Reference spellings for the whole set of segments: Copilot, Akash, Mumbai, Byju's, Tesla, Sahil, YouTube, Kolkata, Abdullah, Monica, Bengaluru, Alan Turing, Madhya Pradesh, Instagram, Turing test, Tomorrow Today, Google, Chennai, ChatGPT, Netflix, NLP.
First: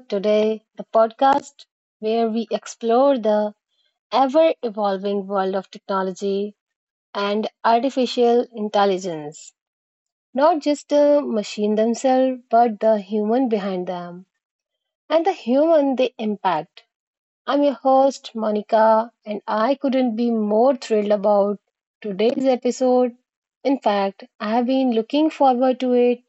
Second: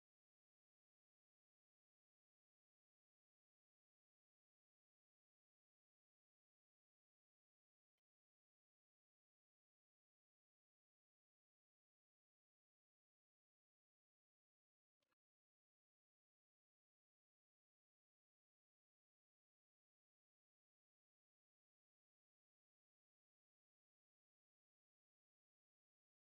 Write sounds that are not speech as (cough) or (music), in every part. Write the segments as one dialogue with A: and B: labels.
A: Today, the podcast where we explore the ever evolving world of technology and artificial intelligence. Not just the machine themselves, but the human behind them and the human they impact. I'm your host, Monica, and I couldn't be more thrilled about today's episode. In fact, I have been looking forward to it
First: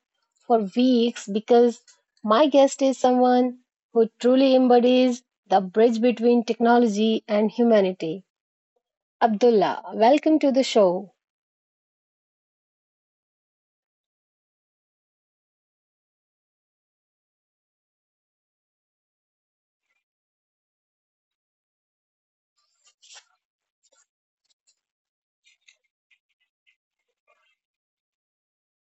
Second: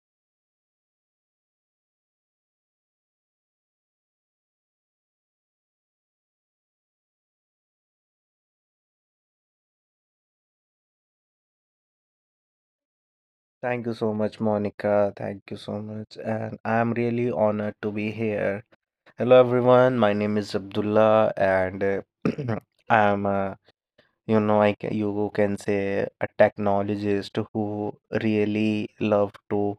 A: for weeks because my guest is someone who truly embodies the bridge between technology and humanity. Abdullah, welcome to the show.
B: Thank you so much, Monica. Thank you so much. And I'm really honored to be here. Hello, everyone. My name is Abdullah, and (clears throat) I'm, a, you know, I, ca- you can say a technologist who really love to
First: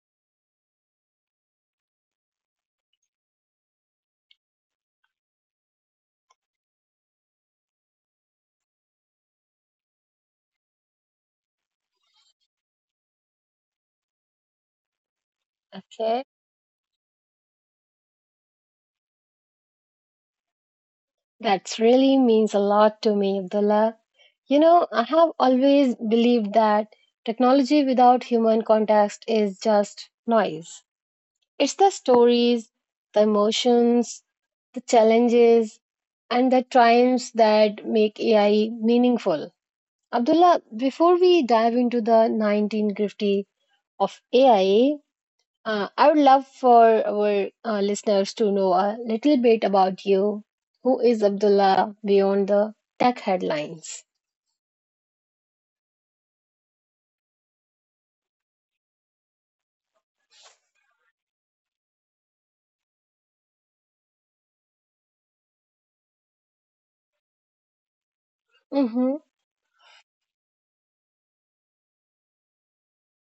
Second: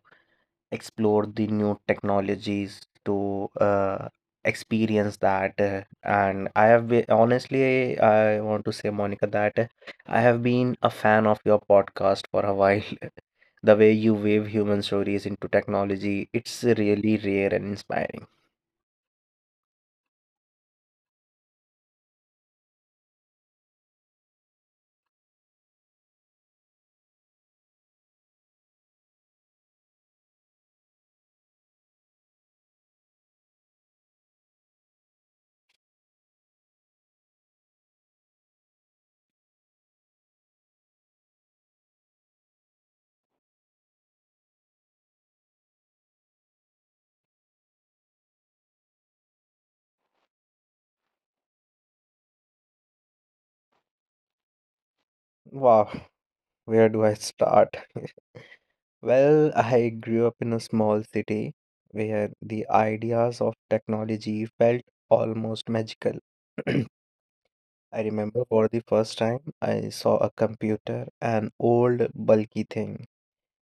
B: explore the new technologies to experience that. And I have been, honestly, I want to say, Monica, that I have been a fan of your podcast for a while. (laughs) The way you weave human stories into technology,
A: Okay,
B: it's really rare and inspiring.
A: that really means a lot to me, Abdullah. You know, I have always believed that technology without human context is just noise. It's the stories, the emotions, the challenges, and the triumphs that make AI meaningful. Abdullah, before we dive into the 19 grifty of AIA, I would love for our listeners to know a little bit about you. Who is Abdullah beyond the tech headlines?
B: Wow, where do I start? (laughs) Well, I grew up in a small city where the ideas of technology felt almost magical. (clears throat) I remember for the first time
A: Mm-hmm.
B: I saw a computer, an old bulky thing,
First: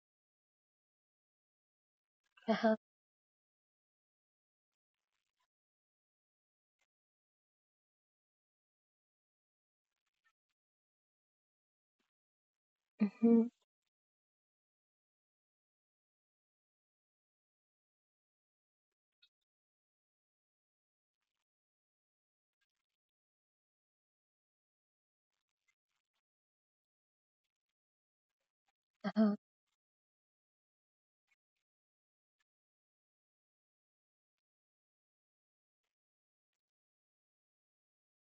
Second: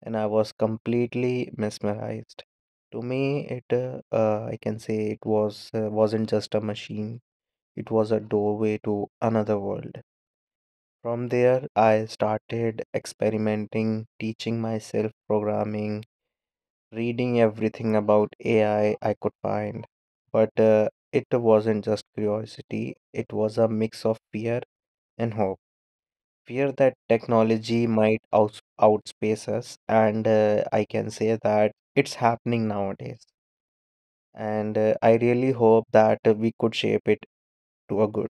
B: and I was completely mesmerized.
A: Uh-huh.
B: To me, it I can say it was wasn't just a machine. It was a doorway to another world. From there, I started
A: Mm-hmm.
B: experimenting, teaching myself programming, reading everything about AI I could find. But it wasn't just curiosity, it was a mix of fear and hope. Fear that technology might outs
A: Uh-huh.
B: outspace us, and I can say that it's happening nowadays. And I really hope that we could shape it to a good.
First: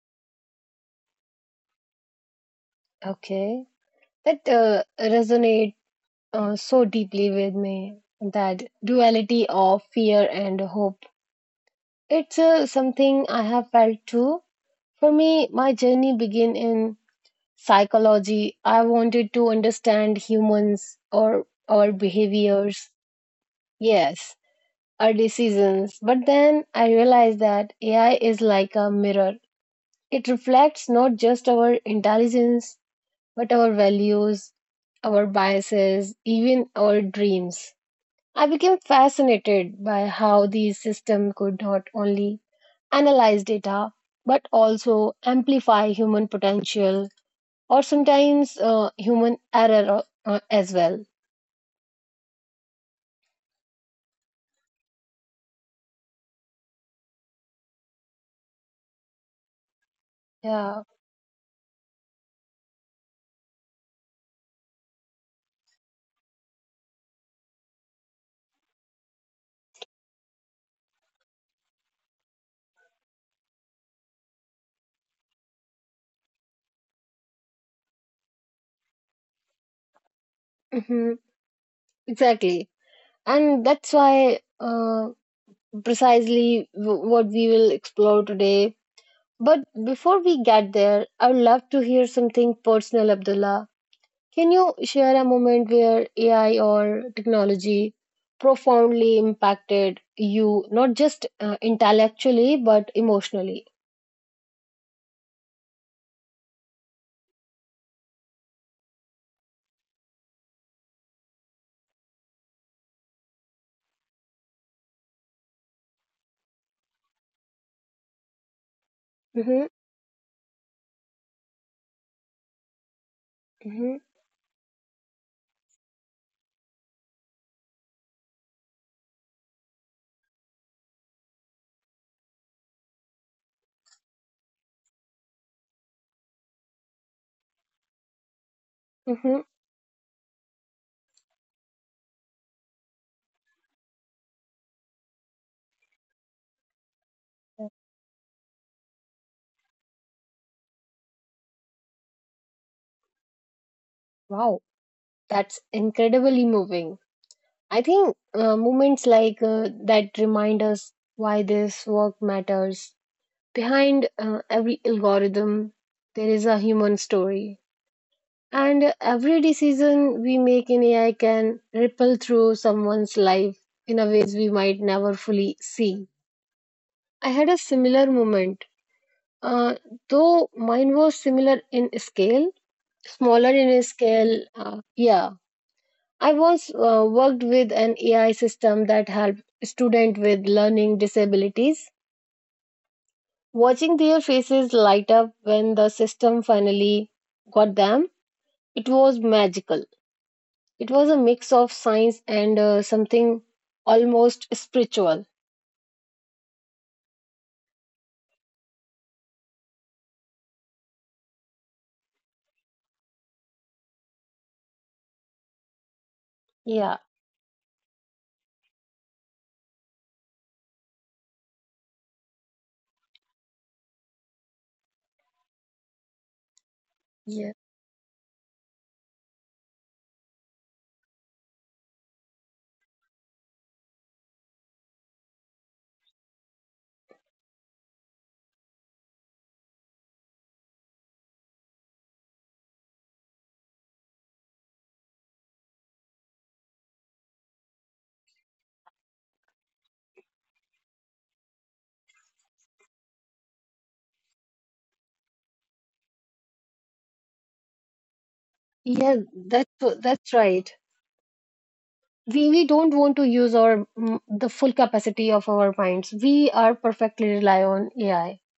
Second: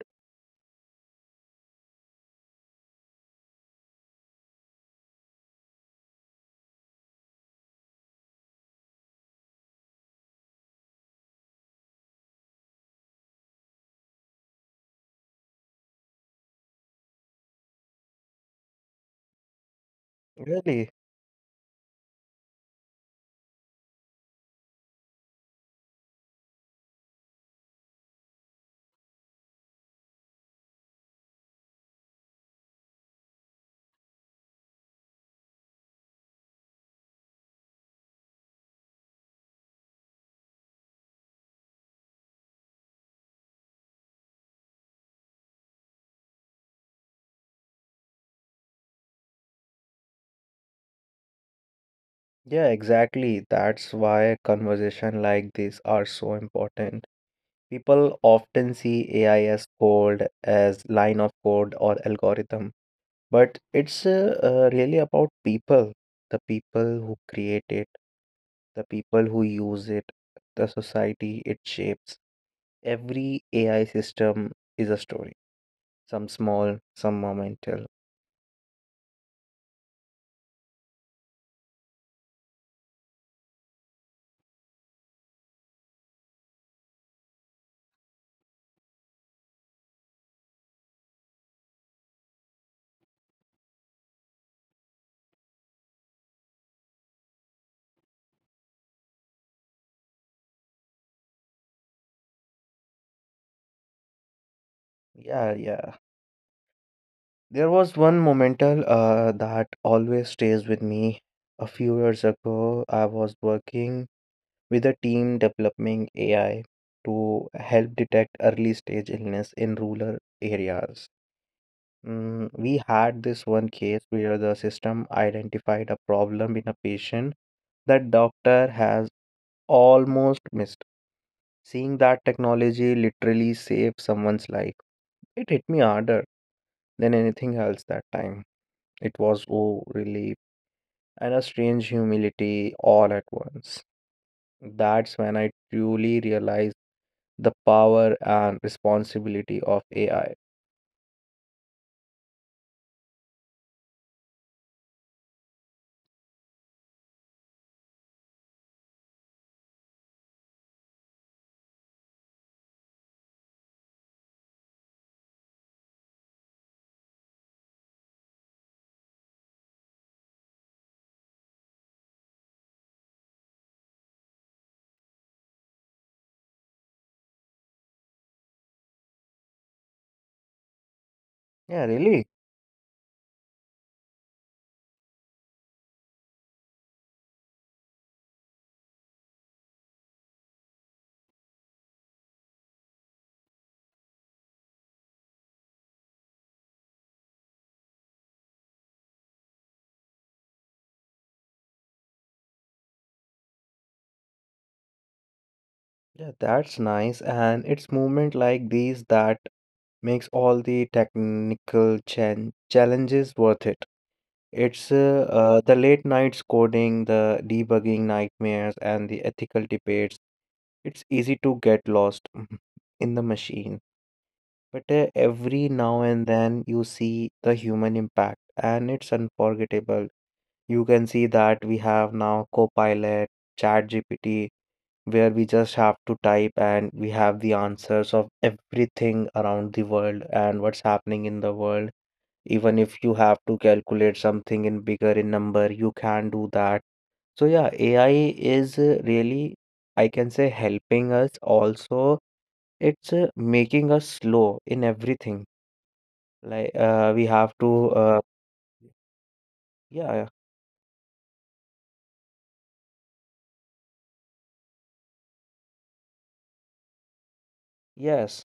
A: Okay. That resonate so deeply with me, that duality of fear and hope. It's something I have felt too. For me, my journey began in psychology. I wanted to understand
B: Really?
A: humans or our behaviors. Yes, our decisions. But then I realized that AI is like a mirror. It reflects not just our intelligence, but our values, our biases, even our dreams. I became fascinated by how these systems could not only analyze data but also amplify human potential or sometimes human error as well.
B: Yeah, exactly. That's why conversation like this are so important. People often see AI as code, as
A: Yeah,
B: line of code or algorithm, but it's really about people, the people who create it. The people who use it, the society it shapes. Every AI system is a story, some small, some momental.
A: hmm exactly. And that's why precisely what we will explore today. But before we get there, I would love to hear something personal, Abdullah. Can you share a moment where AI or technology profoundly impacted you, not just intellectually, but emotionally?
B: Yeah, yeah. There was one momental that always stays with me. A few years ago, I was working with a team developing AI to help detect early stage
A: Mm-hmm.
B: illness in rural areas. We had this one
A: Mm-hmm.
B: case where the system identified a problem in a patient that doctor has almost missed. Seeing that technology literally saved someone's life, it hit me harder than anything else that time. It
A: Mm-hmm.
B: was oh relief and a strange humility all at once. That's when I truly realized the power and responsibility of AI.
A: Wow, that's incredibly moving. I think moments like that remind us why this work matters. Behind every algorithm, there is a human story. And every decision we make in AI can ripple through someone's life in a ways we might never fully see. I had a similar moment, uh, though mine was
B: Yeah,
A: similar
B: really.
A: in scale, smaller in scale. Yeah, I once worked with an AI system that helped students with learning disabilities. Watching their faces light up when the system finally got them, it was magical. It was a mix of science and something almost spiritual.
B: Yeah, that's nice. And it's movement like these that makes all the technical chan challenges worth it. It's the late nights
A: Yeah,
B: coding, the debugging nightmares, and the ethical debates. It's easy to get lost (laughs) in the machine. But every now and then you see
A: yeah,
B: the human impact, and it's unforgettable. You can see that we have now Copilot, ChatGPT, where we just have to type and we have the answers of everything around the world and what's happening in the world. Even if you have to calculate something in bigger in number, you can do that. So yeah, AI is really, I can say, helping us. Also, it's making us slow in everything. Like we have to,
A: yeah. That's
B: yeah, yeah,
A: that's right. We don't want to use our the full capacity of our minds. We are perfectly rely on AI.
B: yes.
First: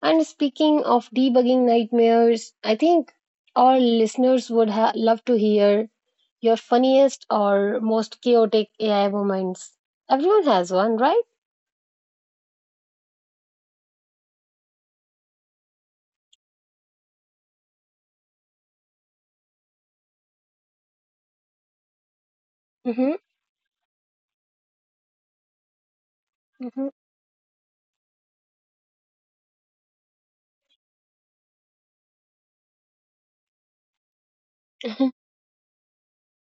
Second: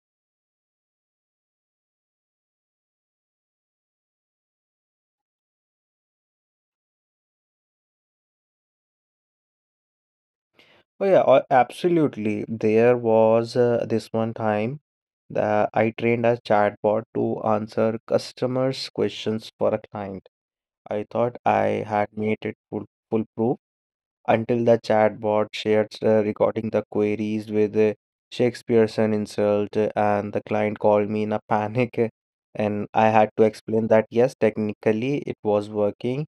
A: And speaking of debugging nightmares, I think our listeners would love to hear your funniest or most chaotic AI moments. Everyone has one,
B: Oh
A: right?
B: yeah, absolutely. There was this one time that I trained a chatbot to answer customers' questions for a client. I thought I had made it full
A: Hmm.
B: foolproof until the chatbot shared recording
A: Hmm.
B: the queries with Shakespearean insult, and the client called me in a (laughs) panic, and I had to explain that yes,
A: (laughs)
B: technically it was working,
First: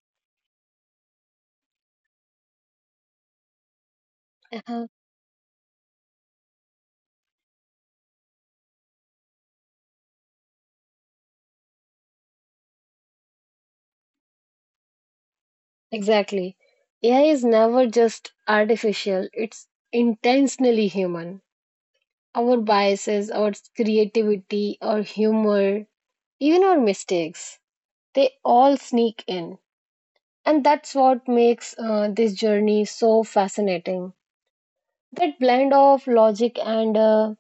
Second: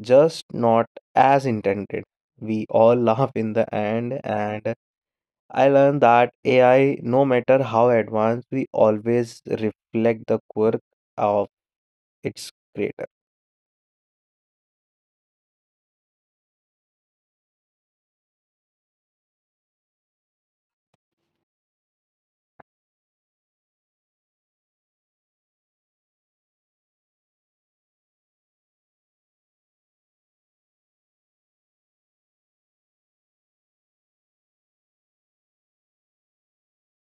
B: just not as intended. We all (laughs) laugh in the end, and
A: Uh-huh.
B: I learned that AI, no matter how advanced, we always reflect the quirk of its creator.
A: Exactly. AI is never just artificial, it's intentionally human. Our biases, our creativity, our humor, even our mistakes, they all sneak in. And that's what makes this journey so fascinating. That blend of logic and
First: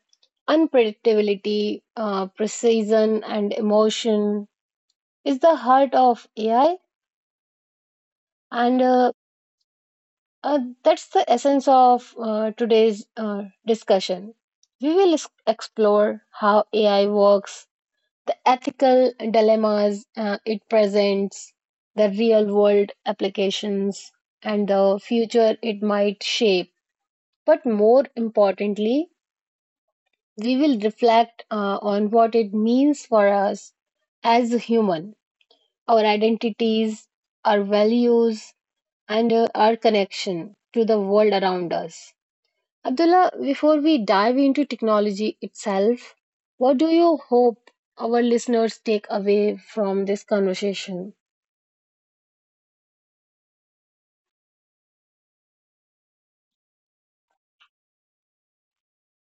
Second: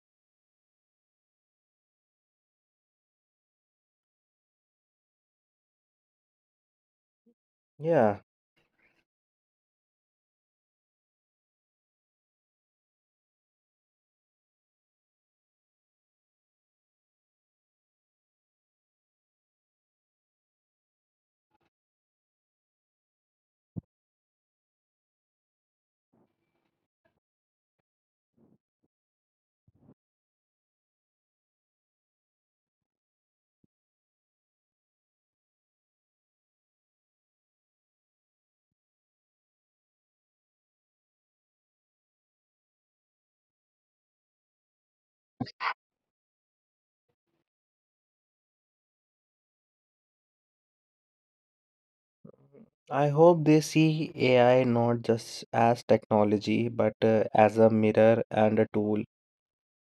A: unpredictability, precision and emotion is the heart of AI,
B: Yeah,
A: and that's the essence of today's discussion. We will explore how AI works, the ethical dilemmas it presents, the real world applications, and the future it might shape. But more importantly, we will reflect on what it means for us as a human, our identities, our values, and our connection to the world around us. Abdullah, before we dive into technology itself, what do you hope our listeners take away from this conversation?
B: I hope they see AI not just as technology, but as a mirror and a tool,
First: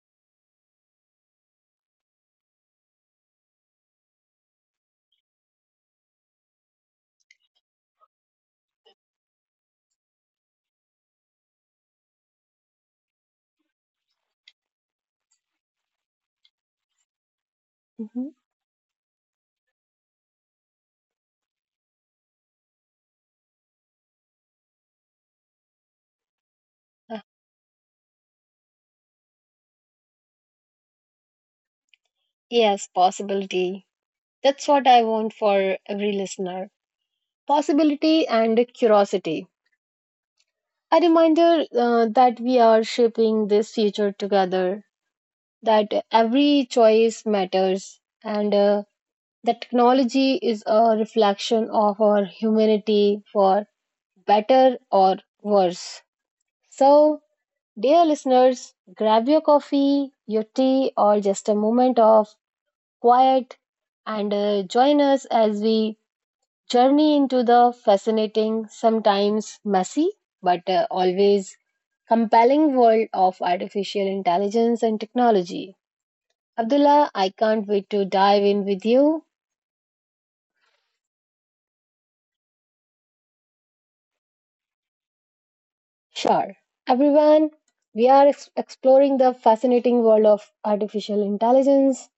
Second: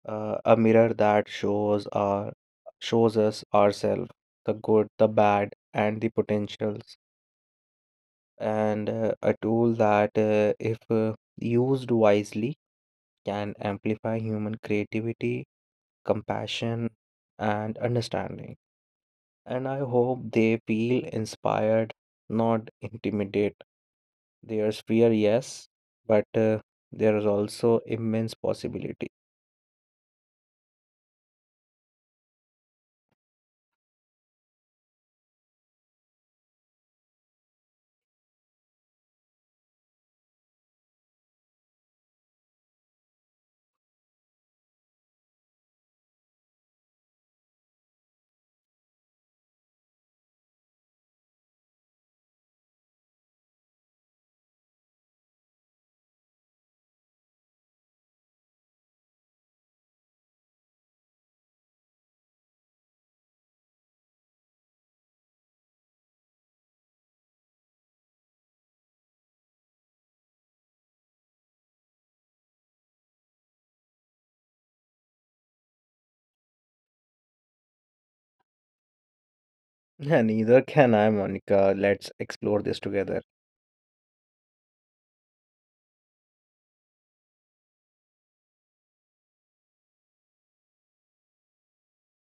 B: a mirror that shows us ourselves, the good, the bad, and the potentials, and a tool that, if used wisely, can amplify human creativity, compassion, and
A: Mhm.
B: understanding. And I hope they feel inspired, not intimidate. There's fear, yes, but there
A: Uh,
B: is also immense possibility. (laughs)
A: Yes, possibility. That's what I want for every listener. Possibility and curiosity. A reminder that we are shaping this future together, that every choice matters, and that technology is a reflection of our humanity for better or worse. So, dear listeners, grab your coffee, your tea, or just a moment of quiet and join us as we journey into the fascinating, sometimes messy, but always compelling world of artificial intelligence and technology. Abdullah, I can't wait to dive in with you.
B: Yeah, neither can I, Monica. Let's explore this together.
A: Sure. Everyone, we are exploring the fascinating world of artificial intelligence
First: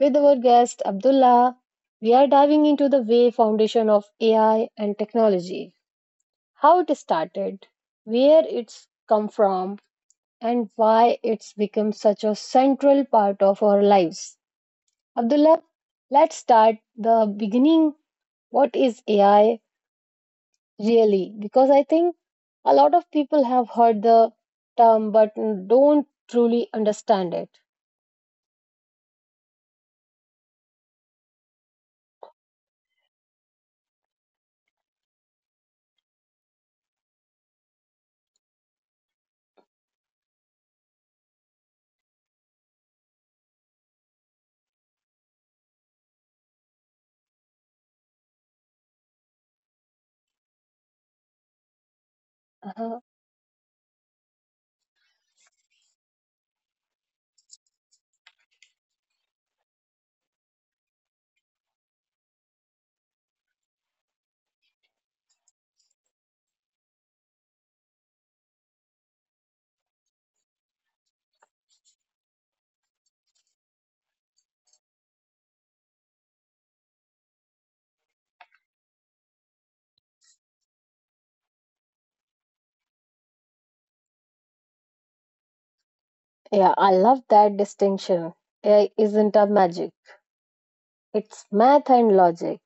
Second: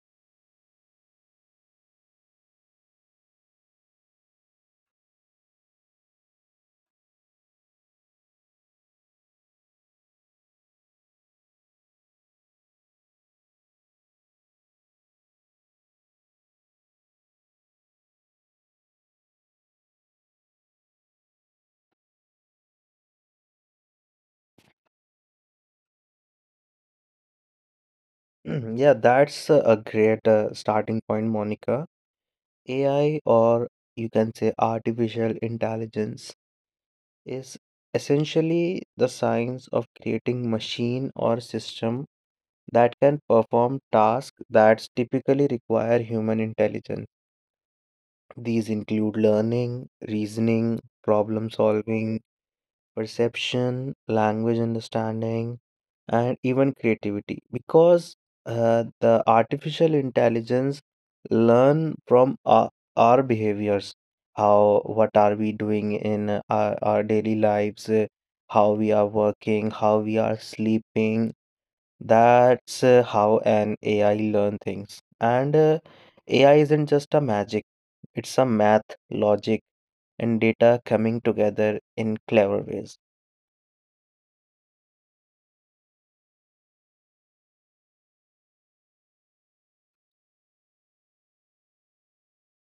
A: with our guest Abdullah. We are diving into the way foundation of AI and technology, how it started, where it's come from, and why it's become such a central part of our lives. Abdullah, let's start the beginning what is AI really? Because I think a lot of people have heard the term but don't truly understand it.
B: (clears throat) Yeah, that's a great starting point, Monica. AI, or you can say artificial intelligence, is essentially the science of creating machine or system that can perform tasks that typically require human intelligence. These include learning, reasoning, problem solving,
A: Uh-huh.
B: perception, language understanding, and even creativity, because the artificial intelligence learn from our behaviors, how what are we doing in our daily lives, how we are working, how we are sleeping. That's how an AI learn things. And AI isn't just a magic. It's a math logic and data coming together in clever ways.
A: Yeah, I love that distinction. AI isn't a magic, it's math and logic.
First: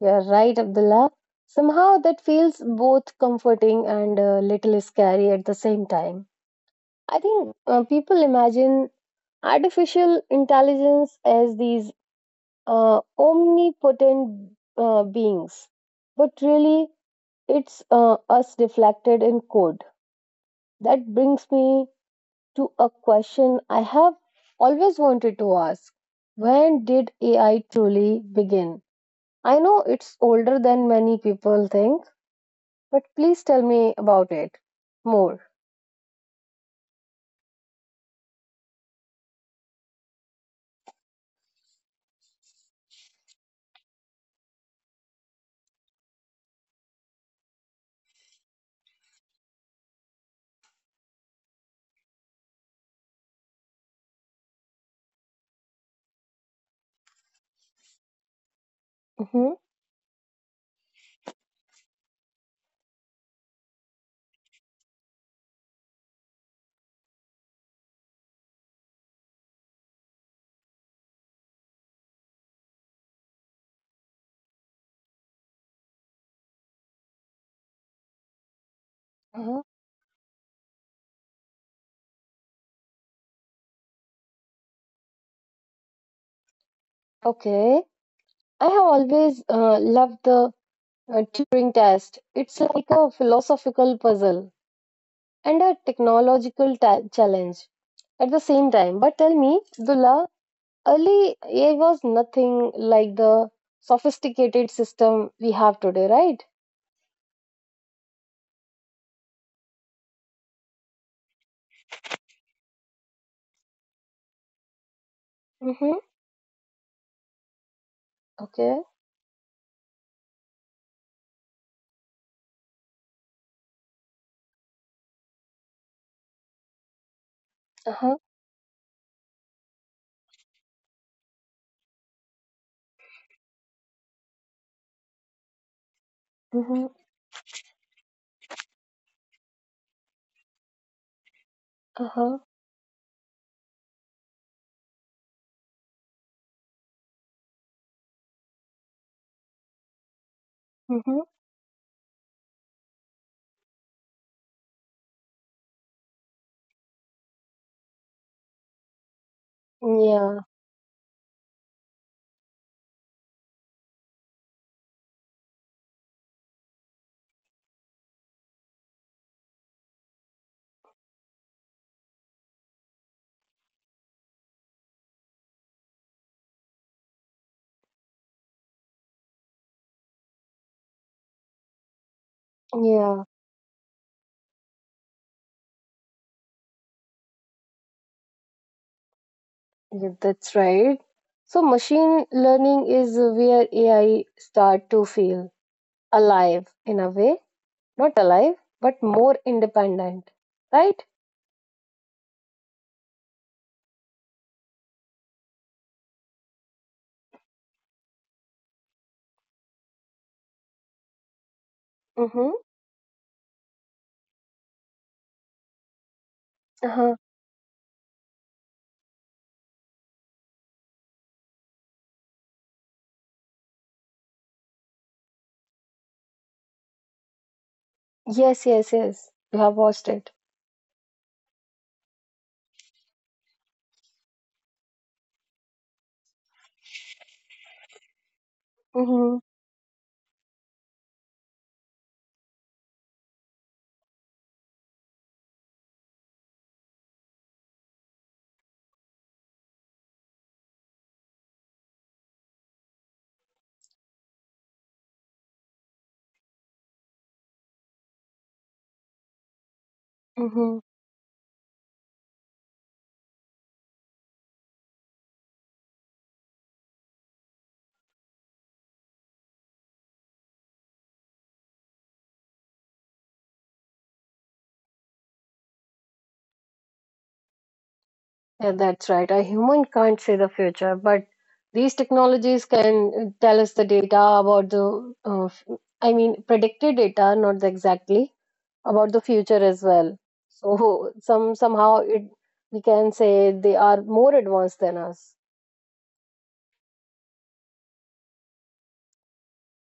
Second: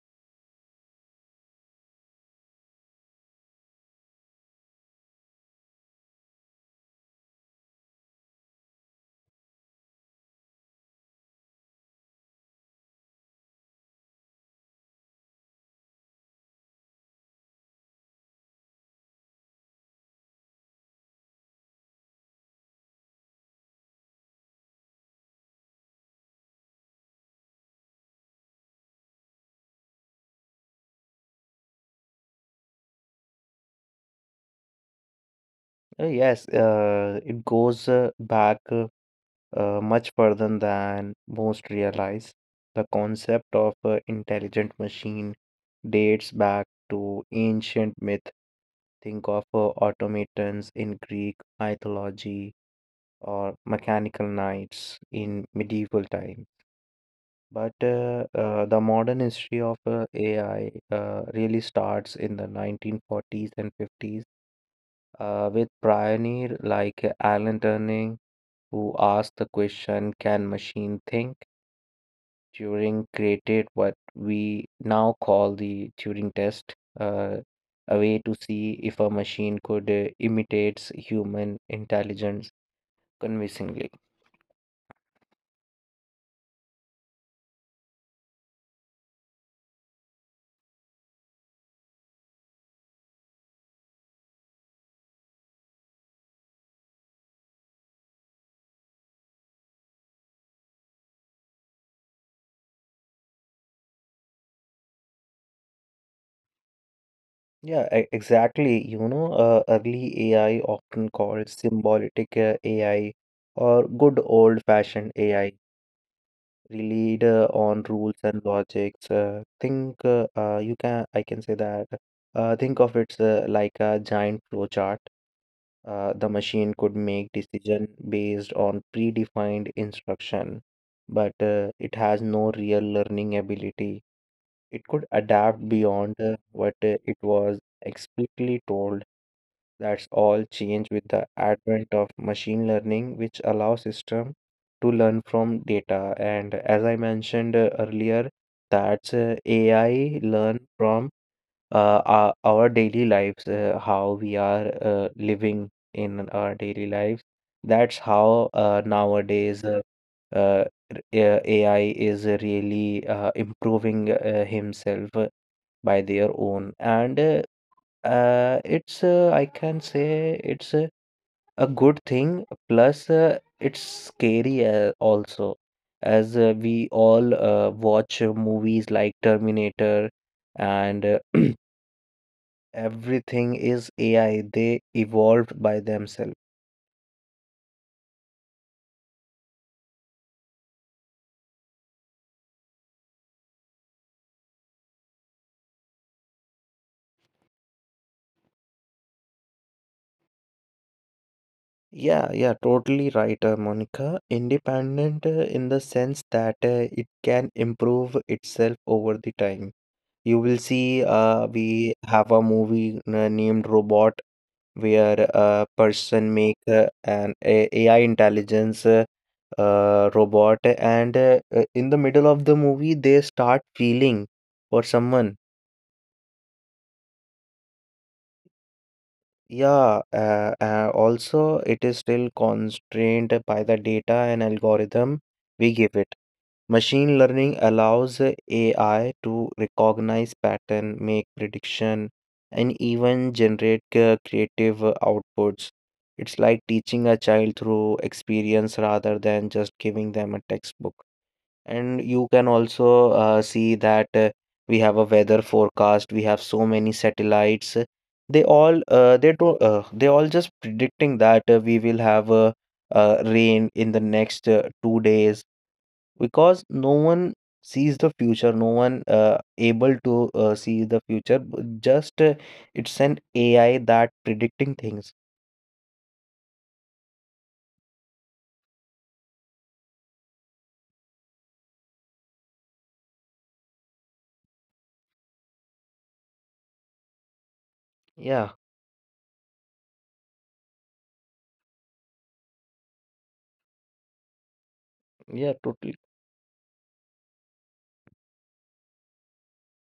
A: You're right, Abdullah. Somehow that feels both comforting and a little scary at the same time. I think people imagine artificial intelligence as these omnipotent beings, but really it's us reflected in code. That brings me to a question I have always wanted to ask. When did AI truly begin? I know it's older than many people think, but please tell me about it more.
B: Yes, it goes back much further than most realize. The concept of intelligent machine dates back to ancient myth. Think of automatons in Greek mythology or mechanical knights in medieval time. But the modern
A: Hmm.
B: history of AI really starts in the 1940s and 50s with pioneer like Alan Turing, who asked the question, can machine think? Turing created what we now call the Turing test, a way to see if a
A: Hmm.
B: machine could imitate human intelligence convincingly.
A: Okay. I have always loved the a Turing test. It's like a philosophical puzzle and a technological challenge at the same time. But tell me, Dula, early AI was nothing like the sophisticated system we have today, right?
B: Yeah, exactly. You know, early AI, often called symbolic AI or good old fashioned AI,
A: Mm-hmm.
B: relied on rules and
A: Okay.
B: logics. Think, you can, I can say that, think of it like a giant flowchart. The machine could make
A: Uh-huh.
B: decision based on predefined instruction, but it has no real learning ability. It could adapt beyond
A: Mm-hmm.
B: what it was explicitly told. That's all changed with the
A: Uh-huh.
B: advent of machine learning, which allows system to learn from data. And as I mentioned earlier, that's AI
A: Mm-hmm.
B: learn from our daily lives, how we are living in our daily lives. That's how nowadays
A: Yeah.
B: uh, AI is really improving himself by their own. And it's I can say it's a good thing. Plus, it's scary also, as we all watch movies like Terminator, and
A: Yeah.
B: (clears throat) everything is AI. They evolved by themselves.
A: Yeah, that's right. So machine learning is where AI start to feel alive in a way. Not alive, but more independent, right?
B: Yeah, yeah, totally right, Monica. Independent in the sense that it can improve itself over the time. You will see,
A: Mm-hmm.
B: we have a movie named Robot, where a person
A: Uh-huh.
B: make an AI intelligence robot, and in the middle of the movie they start feeling for someone.
A: Yes, yes, yes. You have watched it.
B: Yeah, also it is still constrained by the data and algorithm we give it. Machine learning allows
A: Mm-hmm.
B: AI to recognize pattern, make prediction, and even generate creative outputs. It's like teaching a child through experience rather than just giving them a textbook. And you can also see that we have a weather forecast. We have so many satellites. They all uh, they do uh, they
A: Mm-hmm.
B: all just predicting that we will have rain in the next 2 days, because no one sees the future. No one able to see the future. Just, it's an AI that predicting things.
A: Yeah, that's right. A human can't see the future, but these technologies can tell us the data about the, I mean, predicted data, not the exactly,
B: Yeah,
A: about the future as well. So (laughs) somehow it we can say they are more advanced than us.
B: yeah, totally.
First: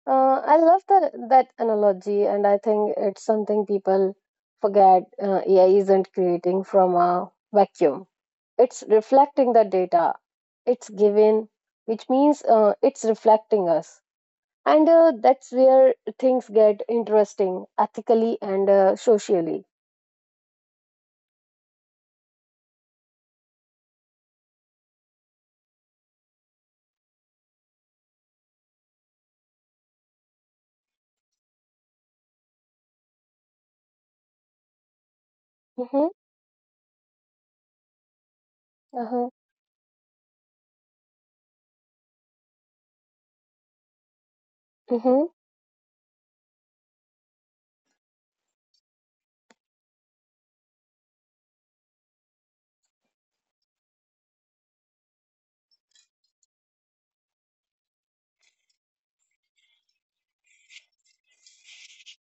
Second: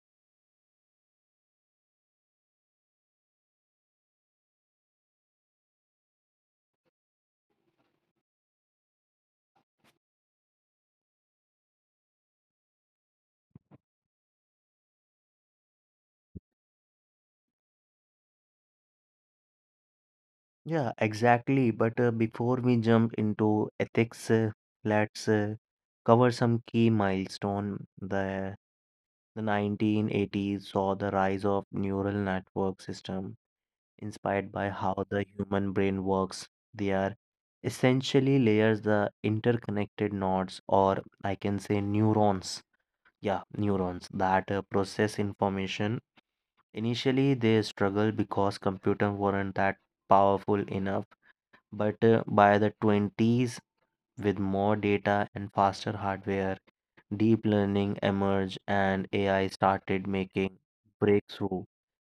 A: I love that analogy, and I think it's something people forget. AI isn't creating from a vacuum; it's reflecting the data it's given, which means it's reflecting us, and that's where things get interesting ethically and socially.
B: Yeah, exactly. But before we jump into ethics, let's cover some key milestone. The the 1980s saw the rise of neural network system inspired by how the human brain
A: Mm-hmm.
B: works. They are essentially layers, the
A: Uh-huh.
B: interconnected nodes, or I can say neurons. Yeah, neurons that process
A: Mm-hmm.
B: information. Initially, they struggled because computers weren't that powerful enough, but by the 20s, with more data and faster hardware, deep learning emerged and AI started making breakthrough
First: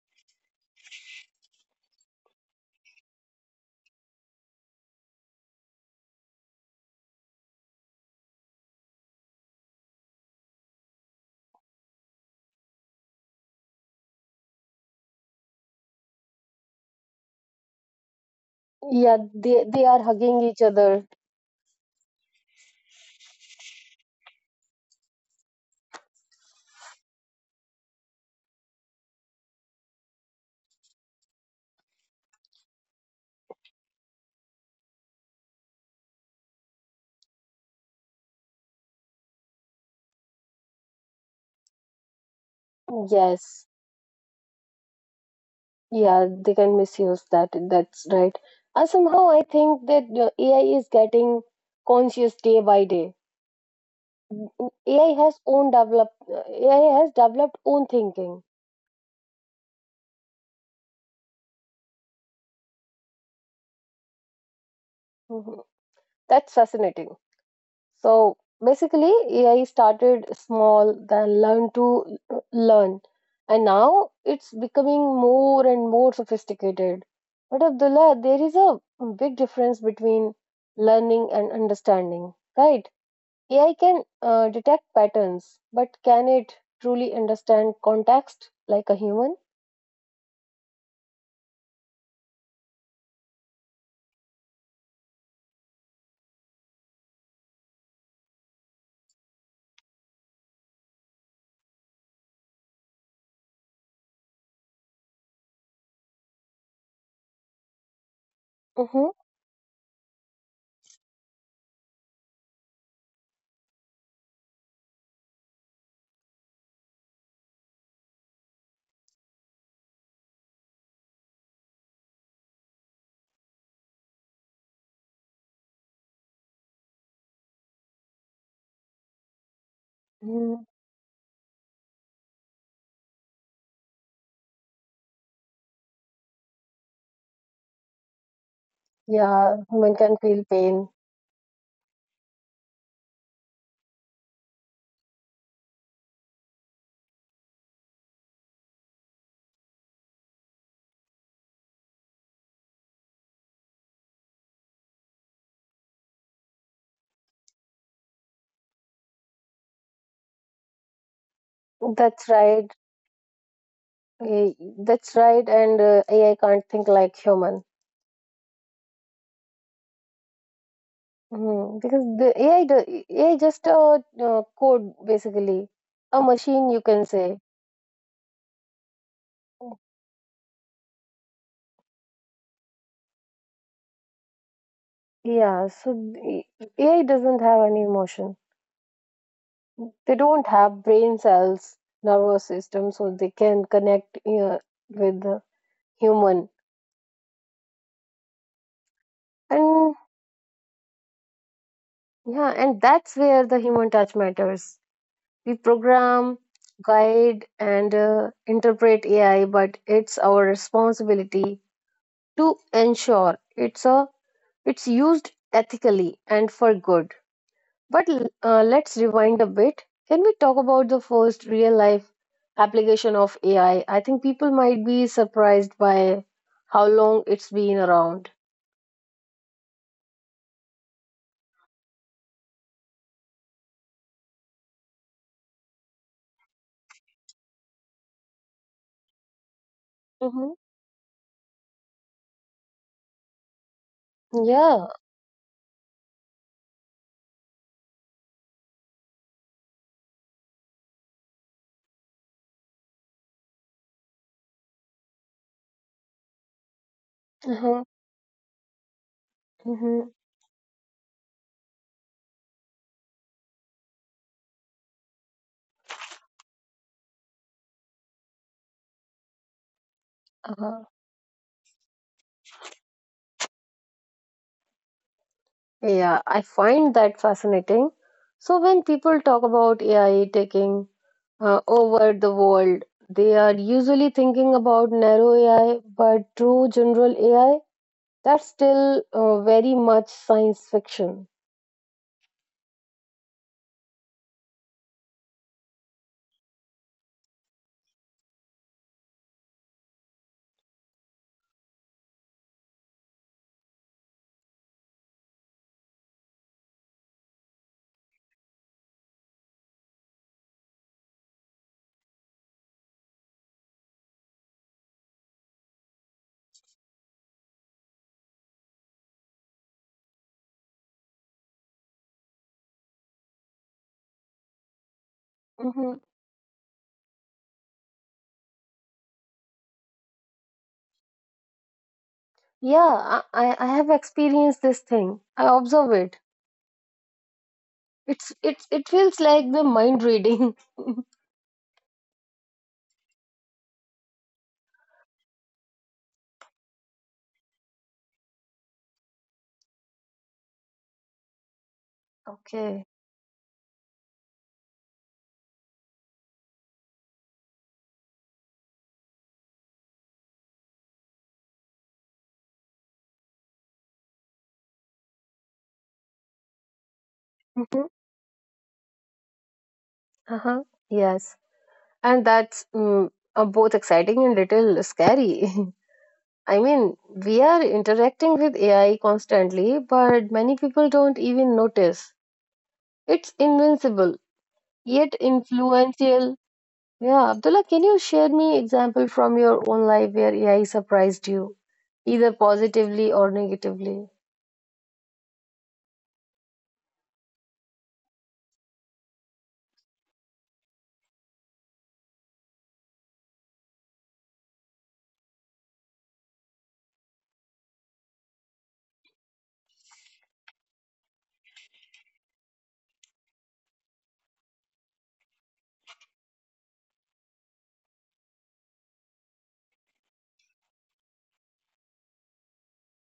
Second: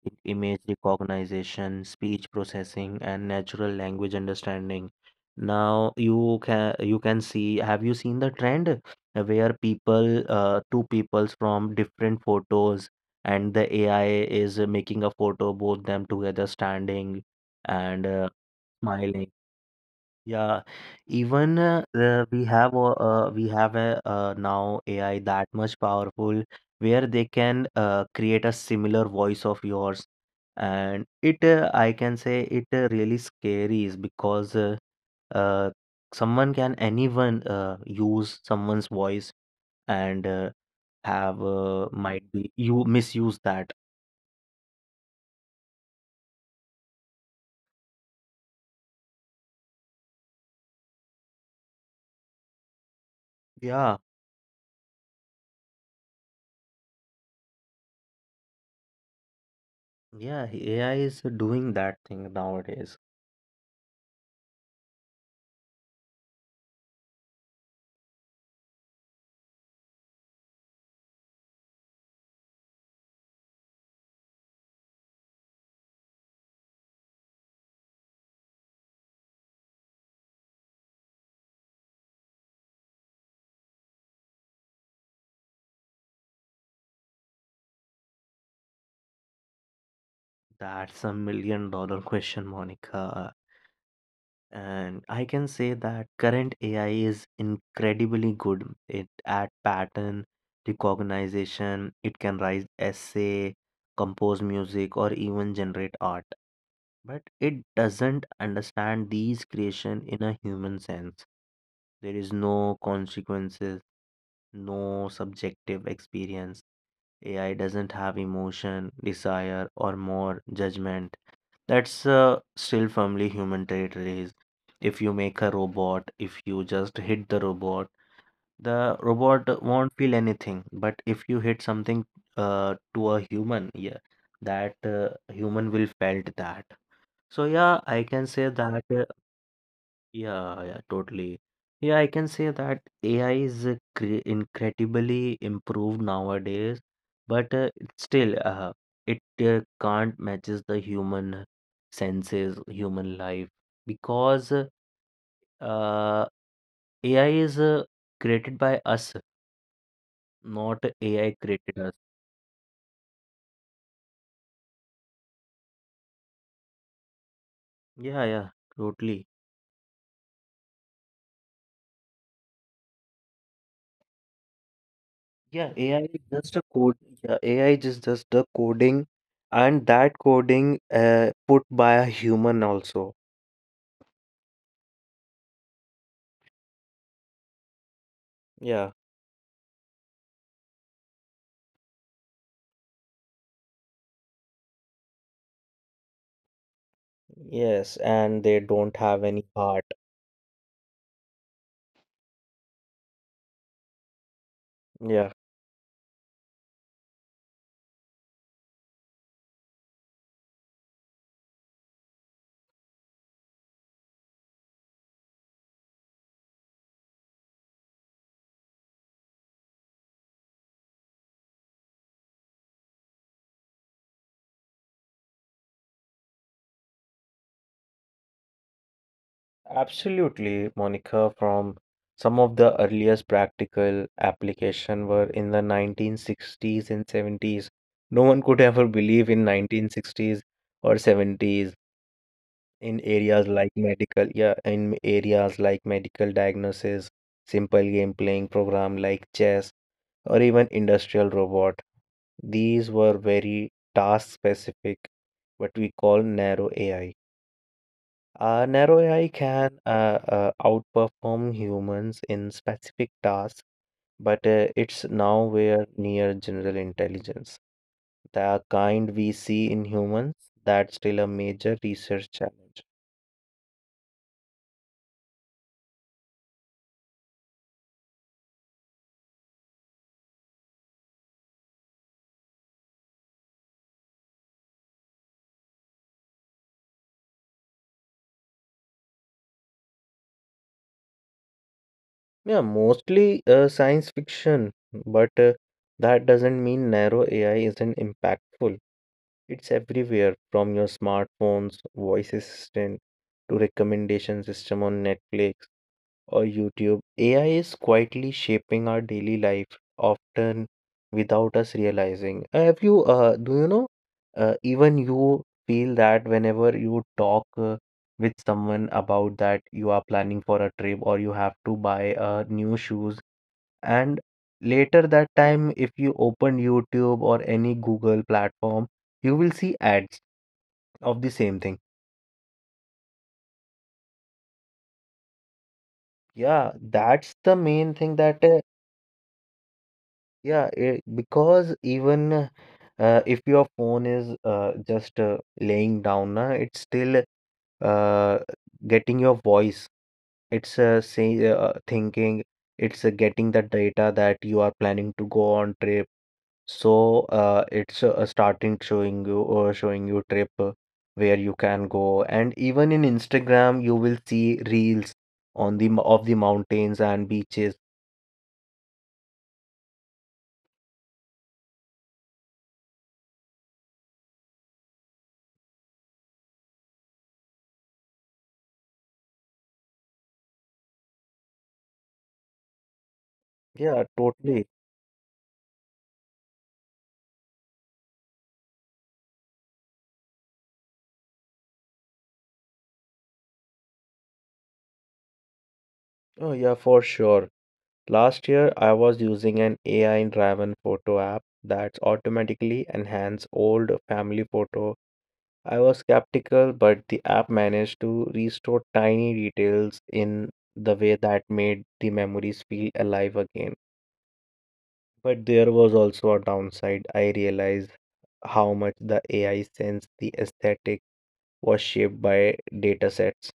B: in image recognition, speech processing, and natural language understanding. Now you can see. Have you seen the trend where people, two peoples from different photos, and the AI is making a photo both them together standing and
A: Yeah,
B: smiling.
A: they are hugging each
B: Yeah,
A: other.
B: even we have a now AI that much powerful, where they can create a similar voice of yours, and it I can say it really scary is because uh, someone can anyone use someone's voice and have might be you misuse
A: Yes.
B: that.
A: Yeah, they can misuse that. That's right. And somehow I think that AI is getting conscious day by day.
B: Yeah,
A: AI has own develop. AI has developed own thinking.
B: yeah, AI is doing that thing nowadays.
A: Mhm. That's fascinating. So basically, AI started small, then learn to learn, and now it's becoming more and more sophisticated. But Abdullah, there is a big difference between learning and understanding, right? AI can detect patterns, but can it truly understand context like a human?
B: That's a million dollar (laughs) question, Monica. And I can say that current AI is incredibly good it, at pattern recognition. It can write essay, compose music, or even generate art. But it doesn't
A: Mm-hmm.
B: understand these creation in a human sense. There is no consequences, no subjective experience. AI doesn't have emotion, desire, or more judgment. That's still firmly human territories. If you make a robot, if you just hit the robot won't feel
A: Hmm.
B: anything. But if you hit something to a human, yeah, that human will felt that. So yeah, I can say that
A: Yeah, human can feel
B: yeah,
A: pain.
B: yeah, totally. Yeah, I can say that AI is incredibly improved nowadays, but it still, it can't matches the human senses, human life, because uh, AI is created by us, not AI created us.
A: That's right. Eh, That's right. And AI can't think like human.
B: Yeah, yeah, totally.
A: Because the AI just a code basically,
B: Yeah,
A: a
B: AI is
A: machine you
B: just a
A: can
B: code.
A: say.
B: Yeah, AI is just a coding, and that coding put by a human also.
A: Yeah. So the AI doesn't have any emotion.
B: Yeah.
A: They don't have brain cells nervous system so they can connect with the human.
B: Yes, and they don't have any
A: And
B: heart.
A: yeah, and that's where the human touch matters. We
B: Yeah,
A: program guide and interpret AI, but it's our responsibility to ensure it's used ethically and for good. But let's rewind a bit. Can we talk about the first real life application of AI? I think people might be surprised by how long it's been around.
B: absolutely, Monica. From some of the earliest practical application were in the 1960s and 70s. No one could ever believe in
A: Mm-hmm.
B: 1960s or 70s, in areas like medical,
A: Yeah.
B: yeah, in areas like medical diagnosis, simple game playing program like chess or even industrial robot. These were very task specific, what we call narrow AI.
A: Uh-huh.
B: Narrow AI
A: Mm-hmm.
B: can outperform humans in specific tasks, but it's nowhere near general intelligence, the kind we see in humans.
A: Uh-huh.
B: That's still a major research challenge.
A: Yeah, I find that fascinating. So when people talk about AI taking over the world, they are usually thinking about narrow AI, but true general AI, that's still very much science fiction.
B: Yeah, mostly science fiction, but that doesn't mean narrow AI isn't impactful. It's everywhere from your smartphone's voice assistant to recommendation system on Netflix or YouTube. AI is quietly shaping our daily life, often without us realizing. Have you, do you know, even you feel that whenever you talk with someone about that you are planning for a trip or you have to buy new shoes, and later that time, if you open
A: hmm
B: YouTube or any Google platform, you will see ads of the same thing.
A: Yeah, I have experienced this
B: Yeah,
A: thing. I
B: that's
A: observe
B: the
A: it.
B: main thing that,
A: It feels
B: yeah,
A: like the mind
B: because
A: reading.
B: even if your phone is just laying down na, it's still uh, getting your voice. Thinking it's
A: (laughs)
B: getting the
A: Okay.
B: data that you are planning to go on trip, so it's starting showing you or showing you trip where you can go. And even in Instagram you will see reels of the mountains and beaches.
A: Mhm. Uh-huh. Yes. And that's both exciting and little scary. (laughs) I mean, we are interacting with AI constantly, but many people don't even notice. It's
B: Yeah, totally.
A: invincible, yet influential. Yeah, Abdullah, can you share me example from your own life where AI surprised you, either positively or negatively?
B: Oh yeah, for sure. Last year, I was using an AI driven photo app that automatically enhances old family photo. I was skeptical, but the app managed to restore tiny details in the way that made the memories feel alive again. But there was also a downside. I realized how much the AI sense the aesthetic was shaped by datasets.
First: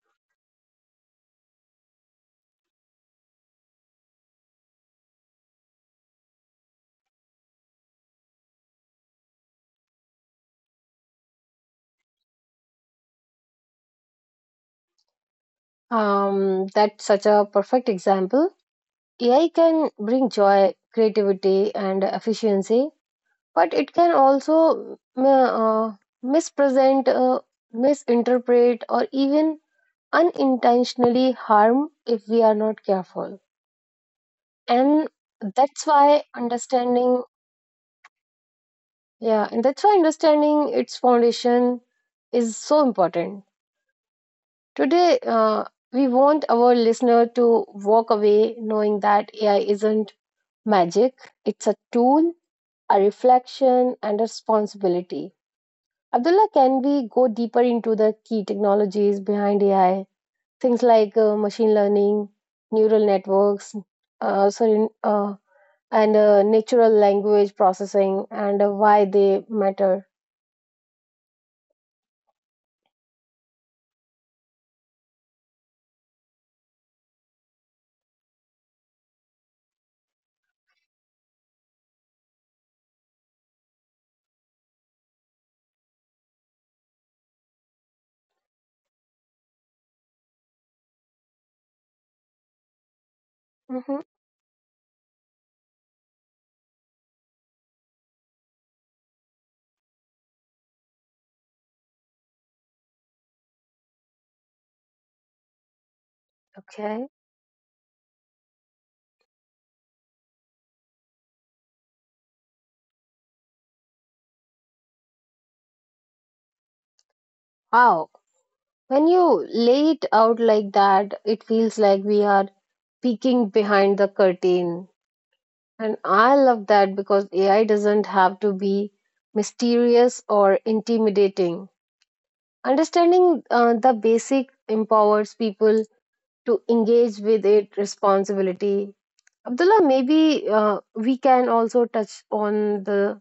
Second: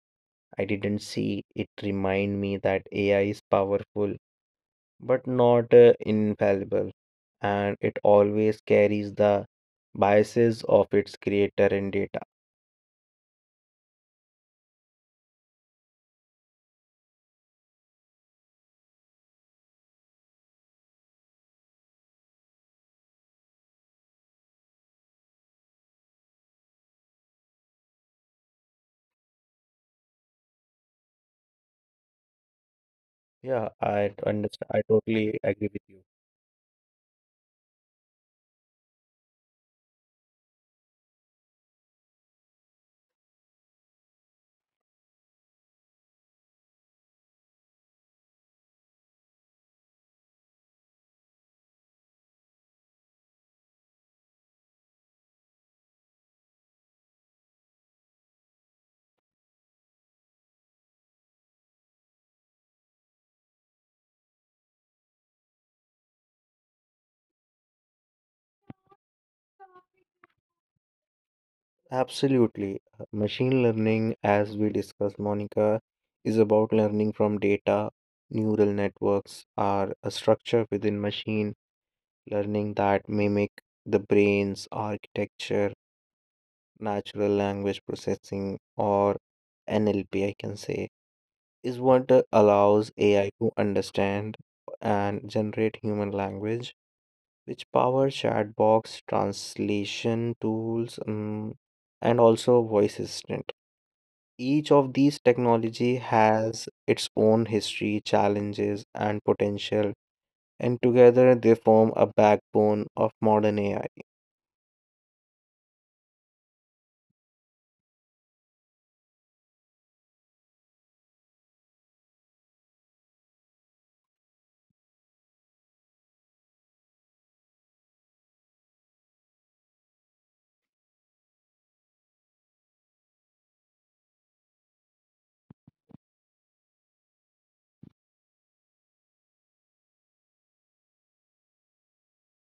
B: I didn't see it remind me that AI is powerful but not infallible, and it always carries the biases of its creator and data.
A: That's such a perfect example. AI can bring joy, creativity, and efficiency, but it can also mispresent, misinterpret, or even unintentionally harm if we are not careful.
B: Yeah, I
A: And
B: understand. I
A: that's
B: totally agree
A: why
B: with you.
A: understanding, Yeah, and that's why understanding its foundation is so important. Today, we want our listener to walk away knowing that AI isn't magic, it's a tool a reflection, and a responsibility. Abdullah, can we go deeper into the key technologies behind AI? Things like machine learning, neural networks, sorry, and natural language processing, and why they matter.
B: Absolutely. Machine learning, as we discussed, Monica, is about learning from data. Neural networks are a structure within machine learning that mimic the brain's architecture. Natural language processing, or NLP, I can say, is what allows
A: Hmm.
B: AI to understand and generate human language, which powers chatbots, translation tools, and also voice assistant. Each of these technology
A: Okay.
B: has its own history, challenges, and potential, and together they form a backbone of modern AI.
A: Wow. When you lay it out like that, it feels like we are peeking behind the curtain. And I love that because AI doesn't have to be mysterious or intimidating. Understanding the basic empowers people to engage with it responsibility. Abdullah, maybe we can also touch on the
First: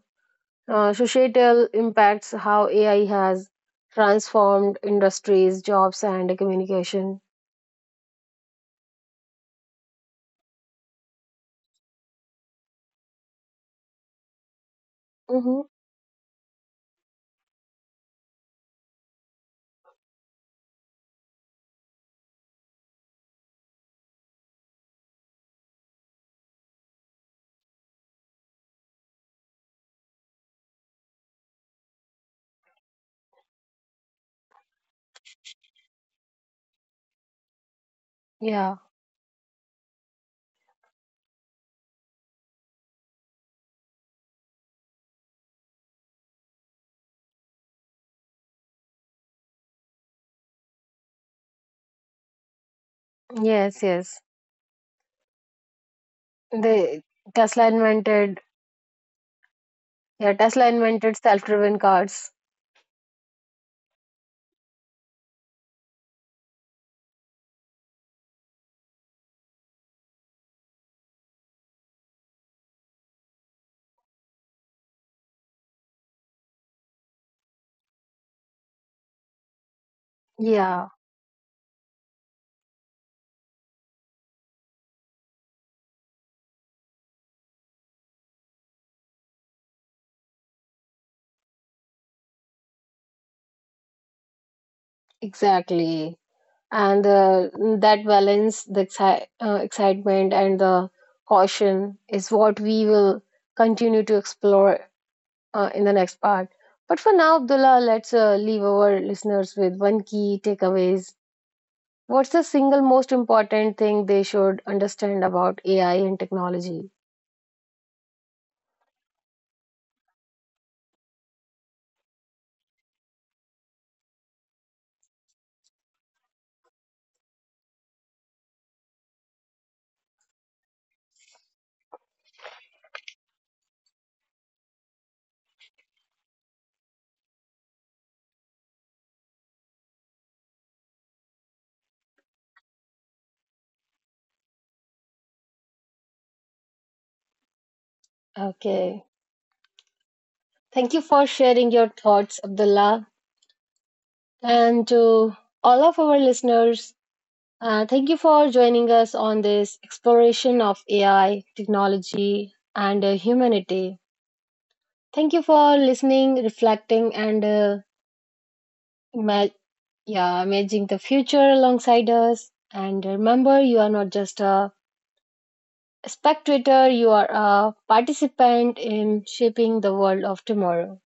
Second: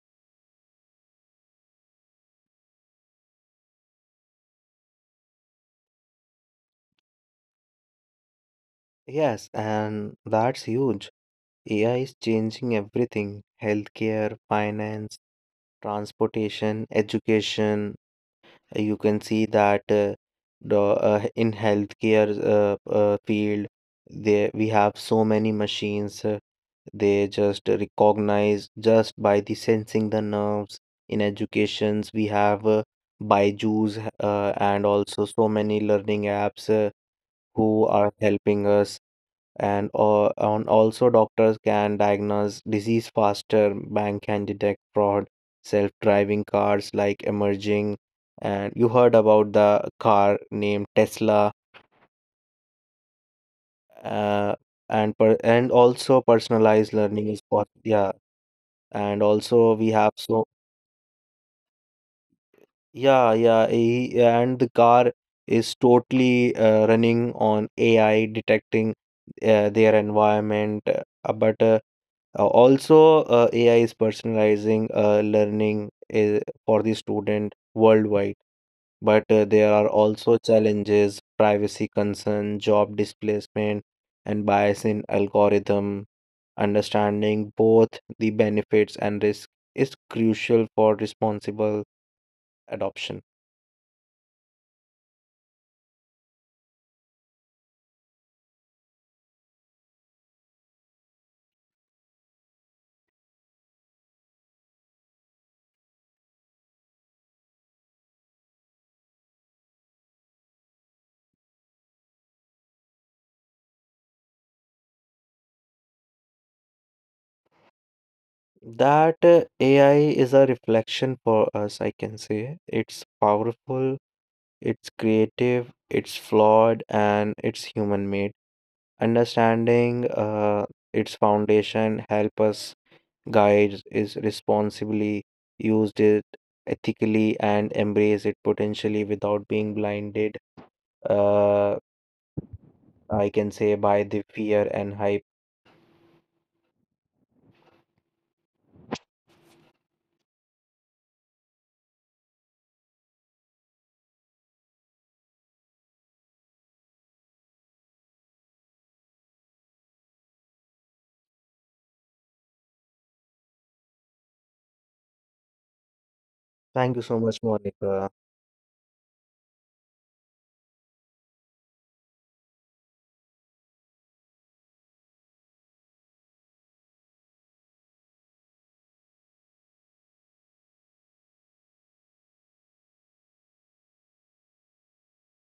A: societal impacts how AI has transformed industries, jobs, and communication.
B: Yes, and that's huge. AI is changing everything: healthcare, finance,
A: Hmm.
B: transportation, education. You can see that the in healthcare field, there we have so many machines. They just recognize just by the sensing the nerves. In educations, we have Byju's and also so many learning apps who are helping
A: Yeah.
B: us, and on also doctors can diagnose disease faster, bank can detect fraud, self-driving cars like emerging. And you heard about the car named Tesla,
A: Yes. Yes.
B: uh, and also personalized
A: The
B: learning is
A: Tesla
B: possible, yeah.
A: invented.
B: And also we have
A: Yeah,
B: so,
A: Tesla invented self-driven cars.
B: yeah, yeah, he, and the car is totally running on AI, detecting their environment, AI is personalizing learning for the student worldwide, but there are also
A: Yeah,
B: challenges, privacy concern, job displacement, and bias in algorithm. Understanding both the benefits and risk is crucial for responsible adoption.
A: exactly. And that balance, the excitement and the caution is what we will continue to explore in the next part. But for now, Abdullah, let's leave our listeners with one key takeaways. What's the single most important thing they should understand about AI and technology?
B: That AI is a reflection for us, I can say. It's powerful, it's creative, it's flawed, and it's human made. Understanding its foundation help us guide is responsibly, used it ethically, and embrace it potentially without being blinded, uh, I can say, by the fear and hype.
A: Okay. Thank you for sharing your thoughts, Abdullah. And to all of our listeners, thank you for joining us on this exploration of AI,
B: Thank you
A: technology,
B: so much,
A: and
B: Monica.
A: humanity. Thank you for listening, reflecting, and ima- yeah, imagining the future alongside us. And remember, you are not just a spectator, you are a participant in shaping the world of tomorrow.